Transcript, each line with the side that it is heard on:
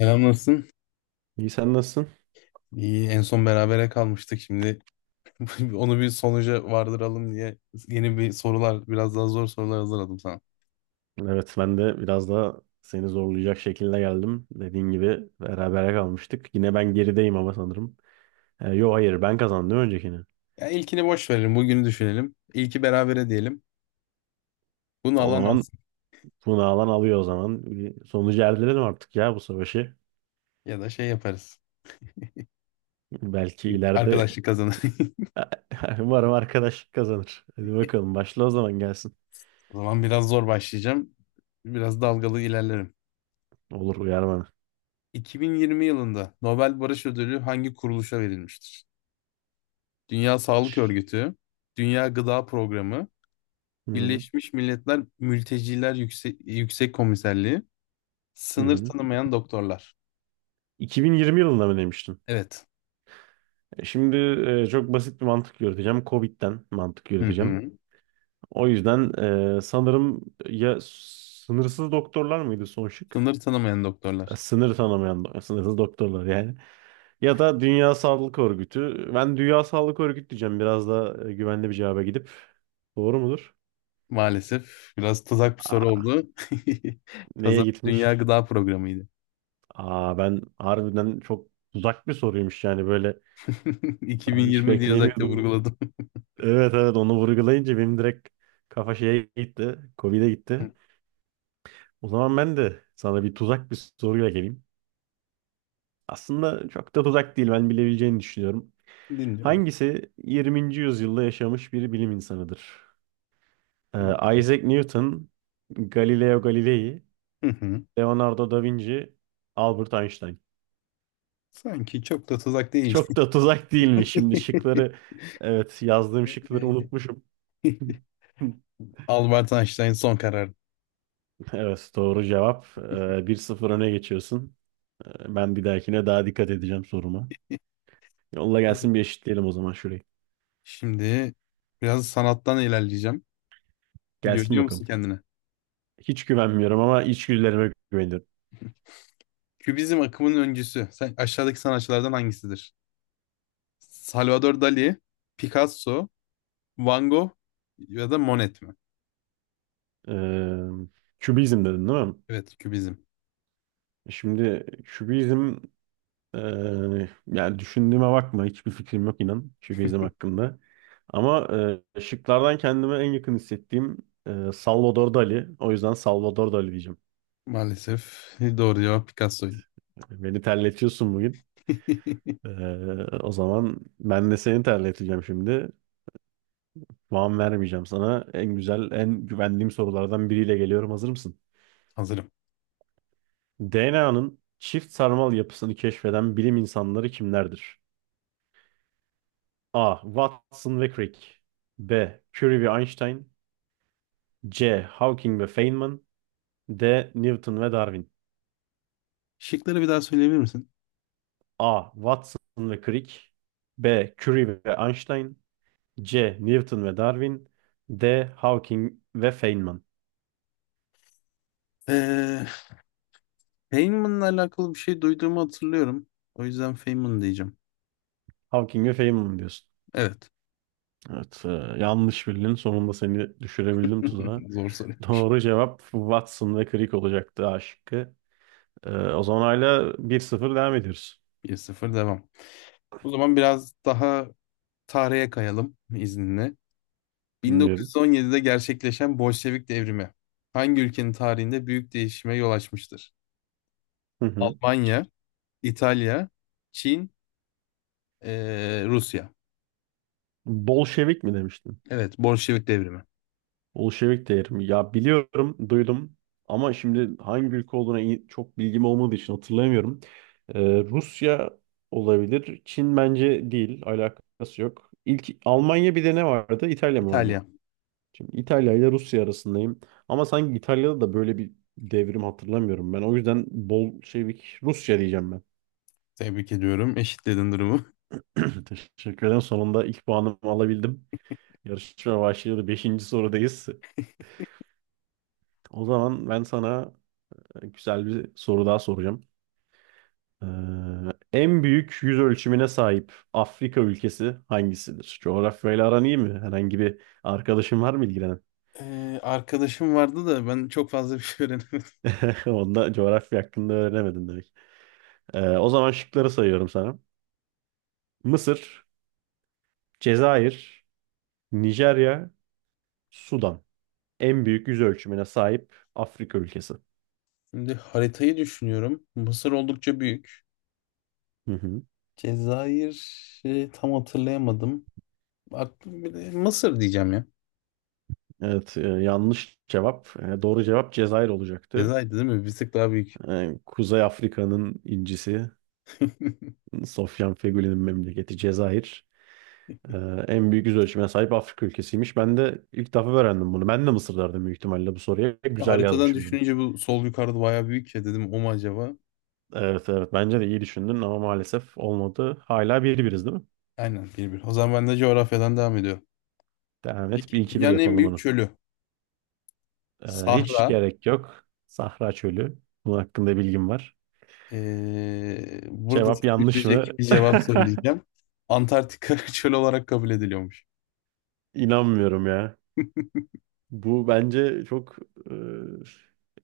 left: Selam nasılsın?
right: İyi sen nasılsın?
left: İyi, en son berabere kalmıştık şimdi. Onu bir sonuca vardıralım diye yeni bir sorular, biraz daha zor sorular hazırladım sana.
right: Evet ben de biraz daha seni zorlayacak şekilde geldim. Dediğin gibi berabere kalmıştık. Yine ben gerideyim ama sanırım. Yo hayır ben kazandım öncekini.
left: Ya ilkini boş verelim, bugünü düşünelim. İlki berabere diyelim. Bunu
right: O
left: alan
right: zaman
left: alsın.
right: bunu alan alıyor o zaman. Bir sonucu erdirelim artık ya bu savaşı.
left: Ya da şey yaparız.
right: Belki ileride
left: Arkadaşlık kazanır.
right: umarım arkadaşlık kazanır. Hadi bakalım başla o zaman gelsin.
left: O zaman biraz zor başlayacağım. Biraz dalgalı ilerlerim.
right: Olur uyar bana.
left: 2020 yılında Nobel Barış Ödülü hangi kuruluşa verilmiştir? Dünya Sağlık Örgütü, Dünya Gıda Programı,
right: Hı hı.
left: Birleşmiş Milletler Mülteciler Yüksek, Yüksek Komiserliği,
right: Hı
left: Sınır
right: hı.
left: tanımayan doktorlar.
right: 2020 yılında mı demiştin?
left: Evet.
right: Şimdi çok basit bir mantık yürüteceğim. Covid'den mantık
left: Hı
right: yürüteceğim.
left: hı.
right: O yüzden sanırım ya sınırsız doktorlar mıydı son şık?
left: Sınır tanımayan doktorlar.
right: Sınır tanımayan sınırsız doktorlar yani. Ya da Dünya Sağlık Örgütü. Ben Dünya Sağlık Örgütü diyeceğim. Biraz da güvenli bir cevaba gidip. Doğru mudur?
left: Maalesef biraz tuzak bir soru
right: Aa,
left: oldu.
right: neye
left: Kazan Dünya
right: gitmiş?
left: Gıda Programı'ydı.
right: Aa, ben harbiden çok uzak bir soruymuş yani böyle. Ben hiç
left: 2020 diye özellikle
right: beklemiyordum.
left: vurguladım.
right: Evet, evet, onu vurgulayınca benim direkt kafa şeye gitti. Covid'e gitti. O zaman ben de sana bir tuzak bir soruyla geleyim. Aslında çok da uzak değil ben bilebileceğini düşünüyorum.
left: Dinliyorum.
right: Hangisi 20. yüzyılda yaşamış bir bilim insanıdır? Isaac Newton, Galileo Galilei,
left: Hı hı.
right: Leonardo da Vinci, Albert Einstein.
left: Sanki çok da tuzak değil.
right: Çok da tuzak değil mi? Şimdi şıkları, evet yazdığım şıkları unutmuşum.
left: Albert Einstein son kararı.
right: Evet doğru cevap. 1-0 öne geçiyorsun. Ben bir dahakine daha dikkat edeceğim soruma. Yolla gelsin bir eşitleyelim o zaman şurayı.
left: Şimdi biraz sanattan ilerleyeceğim.
right: Gelsin
left: Görüyor musun
right: bakalım.
left: kendine?
right: Hiç güvenmiyorum ama içgüdülerime güveniyorum.
left: Kübizm akımının öncüsü. Sen, aşağıdaki sanatçılardan hangisidir? Salvador Dali, Picasso, Van Gogh ya da Monet mi?
right: Ee, kübizm dedin değil mi?
left: Evet, kübizm.
right: Şimdi kübizm e, yani düşündüğüme bakma hiçbir fikrim yok inan kübizm hakkında. Ama şıklardan kendime en yakın hissettiğim Salvador Dali. O yüzden Salvador Dali diyeceğim.
left: Maalesef doğru cevap Picasso'ydu.
right: Yani beni terletiyorsun bugün. E, o zaman ben de seni terleteceğim şimdi. Puan vermeyeceğim sana. En güzel, en güvendiğim sorulardan biriyle geliyorum. Hazır mısın?
left: Hazırım.
right: DNA'nın çift sarmal yapısını keşfeden bilim insanları kimlerdir? A. Watson ve Crick B. Curie ve Einstein C. Hawking ve Feynman D. Newton ve Darwin
left: Şıkları bir daha söyleyebilir misin?
right: A. Watson ve Crick B. Curie ve Einstein C. Newton ve Darwin D. Hawking ve Feynman
left: Ee, Feynman'la alakalı bir şey duyduğumu hatırlıyorum. O yüzden Feynman diyeceğim.
right: Hawking ve Feynman diyorsun.
left: Evet.
right: Evet, yanlış bildin. Sonunda seni düşürebildim tuzağa.
left: Zor soru.
right: Doğru cevap Watson ve Crick olacaktı A şıkkı. O zaman hala 1-0 devam ediyoruz.
left: 1-0 devam. O zaman biraz daha tarihe kayalım izninle.
right: Dinliyorum.
left: 1917'de gerçekleşen Bolşevik devrimi hangi ülkenin tarihinde büyük değişime yol açmıştır?
right: Hı hı.
left: Almanya, İtalya, Çin, Rusya.
right: Bolşevik mi demiştin?
left: Evet, Bolşevik devrimi.
right: Bolşevik değerim. Ya biliyorum, duydum ama şimdi hangi ülke olduğuna çok bilgim olmadığı için hatırlayamıyorum. Rusya olabilir. Çin bence değil. Alakası yok. İlk Almanya bir de ne vardı? İtalya mı vardı?
left: İtalya.
right: Şimdi İtalya ile Rusya arasındayım. Ama sanki İtalya'da da böyle bir devrim hatırlamıyorum ben. O yüzden Bolşevik Rusya diyeceğim ben.
left: Tebrik ediyorum. Eşitledin durumu.
right: Teşekkür ederim. Sonunda ilk puanımı alabildim. Yarışma başladı. Beşinci sorudayız. O zaman ben sana güzel bir soru daha soracağım. Ee, en büyük yüz ölçümüne sahip Afrika ülkesi hangisidir? Coğrafyayla aran iyi mi? Herhangi bir arkadaşın var mı ilgilenen?
left: Arkadaşım vardı da ben çok fazla bir şey öğrenemedim.
right: Onda coğrafya hakkında öğrenemedin demek. O zaman şıkları sayıyorum sana. Mısır, Cezayir, Nijerya, Sudan. En büyük yüz ölçümüne sahip Afrika ülkesi.
left: Şimdi haritayı düşünüyorum. Mısır oldukça büyük.
right: Hı hı.
left: Cezayir tam hatırlayamadım. Aklım bile Mısır diyeceğim ya.
right: Evet, yanlış cevap. Doğru cevap Cezayir olacaktı.
left: Cezayir değil mi? Bir tık daha büyük.
right: Kuzey Afrika'nın incisi Sofyan Feghouli'nin memleketi Cezayir. Ee, en büyük yüz ölçümüne sahip Afrika ülkesiymiş. Ben de ilk defa öğrendim bunu. Ben de Mısır derdim büyük ihtimalle bu soruya. Güzel
left: Haritadan
right: yazmışım bunu.
left: düşününce bu sol yukarıda bayağı büyük ya dedim o mu acaba?
right: Evet, evet, bence de iyi düşündün ama maalesef olmadı. Hala bir biriz değil mi?
left: Aynen bir bir. O zaman ben de coğrafyadan devam ediyorum.
right: Devam et. Bir
left: Peki
right: iki bir
left: dünyanın en
right: yapalım
left: büyük
right: onu.
left: çölü.
right: Hiç
left: Sahra,
right: gerek yok. Sahra çölü. Bunun hakkında bilgim var.
left: Burada
right: Cevap
left: seni
right: yanlış mı?
left: üzecek bir cevap söyleyeceğim. Antarktika çöl olarak kabul ediliyormuş.
right: İnanmıyorum ya. Bu bence çok e,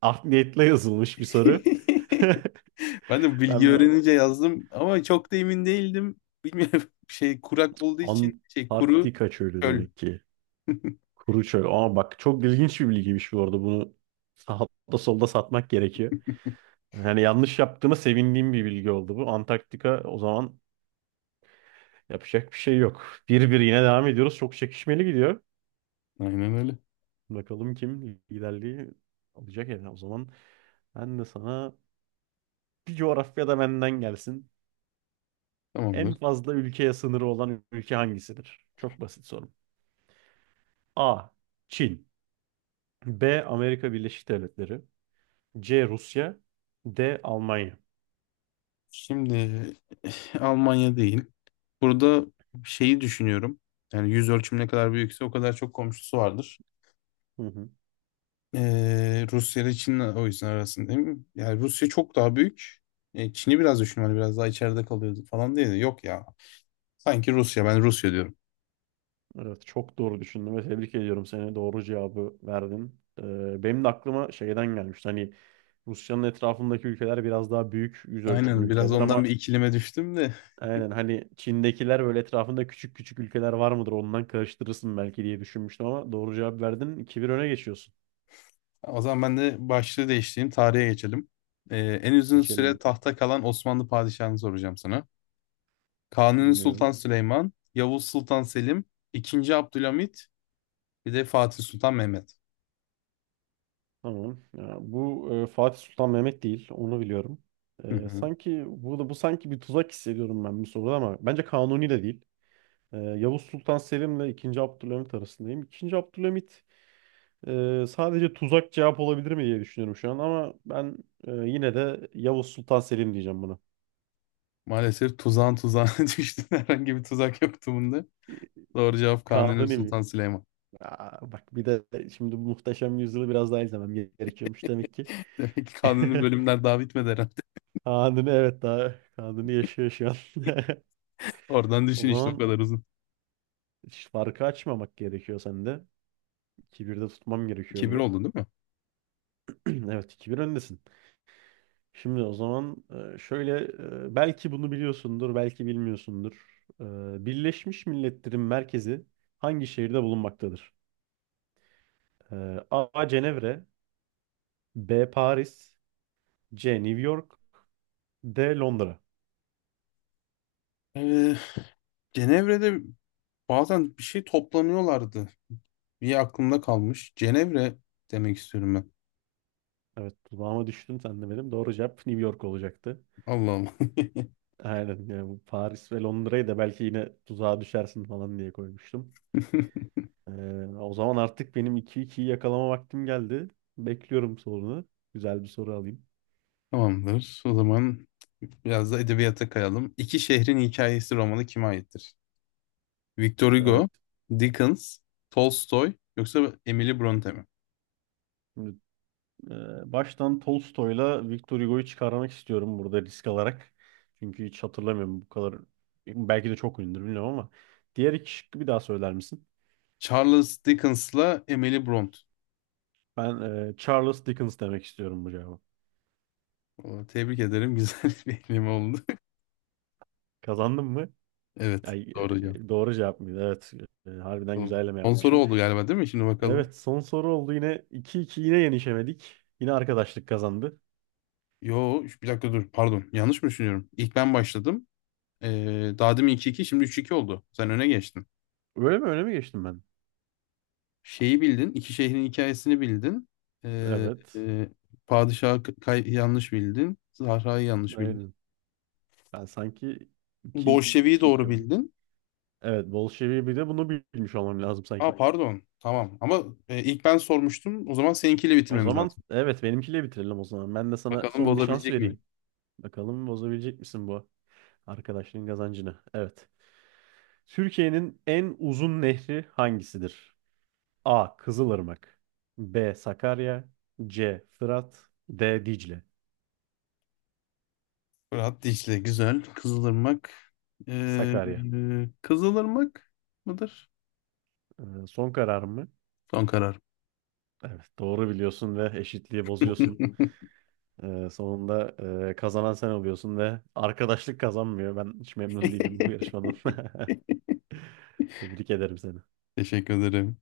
right: art niyetle yazılmış bir soru.
left: Ben de bu bilgi
right: Ben
left: öğrenince yazdım ama çok da emin değildim. Bilmiyorum şey kurak olduğu için şey kuru
right: Antarktika çölü
left: çöl.
right: demek ki. Kuru çöl. Aa bak çok ilginç bir bilgiymiş bu arada. Bunu sağda solda satmak gerekiyor. Yani yanlış yaptığıma sevindiğim bir bilgi oldu bu. Antarktika o zaman yapacak bir şey yok. 1-1 yine devam ediyoruz. Çok çekişmeli gidiyor.
left: Aynen öyle.
right: Bakalım kim liderliği alacak yani. O zaman ben de sana bir coğrafyada benden gelsin. En
left: Tamamdır.
right: fazla ülkeye sınırı olan ülke hangisidir? Çok basit soru. A. Çin. B. Amerika Birleşik Devletleri. C. Rusya. D. Almanya.
left: Şimdi Almanya değil. Burada şeyi düşünüyorum. Yani yüz ölçüm ne kadar büyükse o kadar çok komşusu vardır.
right: Hı hı.
left: Rusya ile Çin o yüzden arasında değil mi? Yani Rusya çok daha büyük. E, Çin'i biraz düşün hani biraz daha içeride kalıyordu falan diye de yok ya. Sanki Rusya ben Rusya diyorum.
right: Evet çok doğru düşündüm ve tebrik ediyorum seni. Doğru cevabı verdin. Benim de aklıma şeyden gelmişti. Hani Rusya'nın etrafındaki ülkeler biraz daha büyük yüz ölçümlü
left: Aynen biraz
right: ülkeler ama
left: ondan bir ikilime düştüm de.
right: aynen hani Çin'dekiler böyle etrafında küçük küçük ülkeler var mıdır ondan karıştırırsın belki diye düşünmüştüm ama doğru cevap verdin. 2 bir öne geçiyorsun.
left: O zaman ben de başlığı değiştireyim tarihe geçelim. En uzun
right: Geçelim
left: süre
right: bakalım.
left: tahta kalan Osmanlı padişahını soracağım sana. Kanuni Sultan
right: Dinliyorum.
left: Süleyman, Yavuz Sultan Selim, II. Abdülhamit bir de Fatih Sultan Mehmet.
right: Tamam. Ya bu Fatih Sultan Mehmet değil. Onu biliyorum.
left: Hı
right: E,
left: hı.
right: sanki burada bu sanki bir tuzak hissediyorum ben bu soruda ama bence Kanuni de değil. Yavuz Sultan Selim'le 2. Abdülhamit arasındayım. 2. Abdülhamit sadece tuzak cevap olabilir mi diye düşünüyorum şu an ama ben yine de Yavuz Sultan Selim diyeceğim buna.
left: Maalesef tuzağın tuzağına düştün. Herhangi bir tuzak yoktu bunda.
right: E,
left: Doğru cevap Kanuni
right: Kanuni mi?
left: Sultan Süleyman.
right: Aa, bak bir de şimdi bu Muhteşem Yüzyıl'ı biraz daha izlemem gerekiyormuş demek ki.
left: Demek ki Kanuni bölümler daha bitmedi herhalde.
right: Kanuni, evet, daha Kanuni yaşıyor şu an.
left: Oradan
right: O
left: düşün işte o
right: zaman
left: kadar uzun.
right: hiç farkı açmamak gerekiyor sende. 2-1'de tutmam gerekiyor
left: 2-1
right: bunu.
left: oldu değil mi?
right: Evet 2-1 öndesin. Şimdi o zaman şöyle belki bunu biliyorsundur belki bilmiyorsundur. Birleşmiş Milletler'in merkezi hangi şehirde bulunmaktadır? E, A. Cenevre B. Paris C. New York D. Londra.
left: Ee, Cenevre'de bazen bir şey toplanıyorlardı. Bir aklımda kalmış. Cenevre demek istiyorum ben.
right: Evet dudağıma düştün sen de benim. Doğru cevap New York olacaktı.
left: Allah Allah.
right: Aynen yani bu Paris ve Londra'yı da belki yine tuzağa düşersin falan diye koymuştum. O zaman artık benim iki 2yi yakalama vaktim geldi. Bekliyorum sorunu. Güzel bir soru alayım.
left: Tamamdır. O zaman biraz da edebiyata kayalım. İki şehrin hikayesi romanı kime aittir? Victor Hugo,
right: Evet.
left: Dickens, Tolstoy yoksa Emily Bronte mi?
right: Şimdi, baştan Tolstoy'la Victor Hugo'yu çıkarmak istiyorum burada risk alarak. Çünkü hiç hatırlamıyorum bu kadar. Belki de çok ünlüdür bilmiyorum ama. Diğer iki şıkkı bir daha söyler misin?
left: Charles Dickens'la Emily Bront.
right: Ben Charles Dickens demek istiyorum bu cevabı.
left: Aa, tebrik ederim. Güzel bir ekleme oldu.
right: Kazandım mı?
left: Evet.
right: Ay,
left: Doğru cevap.
right: doğru cevap mıydı? Evet. Harbiden
left: Bakalım.
right: güzelleme
left: Son soru
right: yapmışım.
left: oldu galiba değil mi? Şimdi bakalım.
right: Evet son soru oldu yine. 2-2 yine yenişemedik. Yine arkadaşlık kazandı.
left: Yo, üç- bir dakika dur. Pardon. Yanlış mı düşünüyorum? İlk ben başladım. Daha demin 2-2, şimdi üç iki oldu. Sen öne geçtin.
right: Öyle mi? Öyle mi geçtim ben?
left: Şeyi bildin. İki şehrin hikayesini bildin. Ee,
right: Evet.
left: e, Padişahı k- kay- yanlış bildin. Zahra'yı yanlış bildin.
right: Aynen. Ben sanki 2
left: Bolşevi'yi
right: 2
left: doğru
right: 2 oldum.
left: bildin.
right: Evet, Bolşevi bir de bunu bilmiş olmam lazım
left: Aa
right: sanki.
left: pardon. Tamam. Ama ilk ben sormuştum. O zaman seninkiyle
right: O
left: bitirmemiz
right: zaman
left: lazım.
right: evet benimkiyle bitirelim o zaman. Ben de sana
left: Bakalım
right: son bir şans
left: bozabilecek miyim?
right: vereyim. Bakalım bozabilecek misin bu arkadaşlığın kazancını? Evet. Türkiye'nin en uzun nehri hangisidir? A. Kızılırmak B. Sakarya C. Fırat D. Dicle
left: Fırat Dicle güzel. Kızılırmak. Ee,
right: Sakarya.
left: Kızılırmak mıdır?
right: Son karar mı?
left: Son karar.
right: Evet, doğru biliyorsun ve eşitliği bozuyorsun. Sonunda kazanan sen oluyorsun ve arkadaşlık kazanmıyor. Ben hiç memnun değilim bu yarışmadan. Tebrik ederim seni.
left: Teşekkür ederim.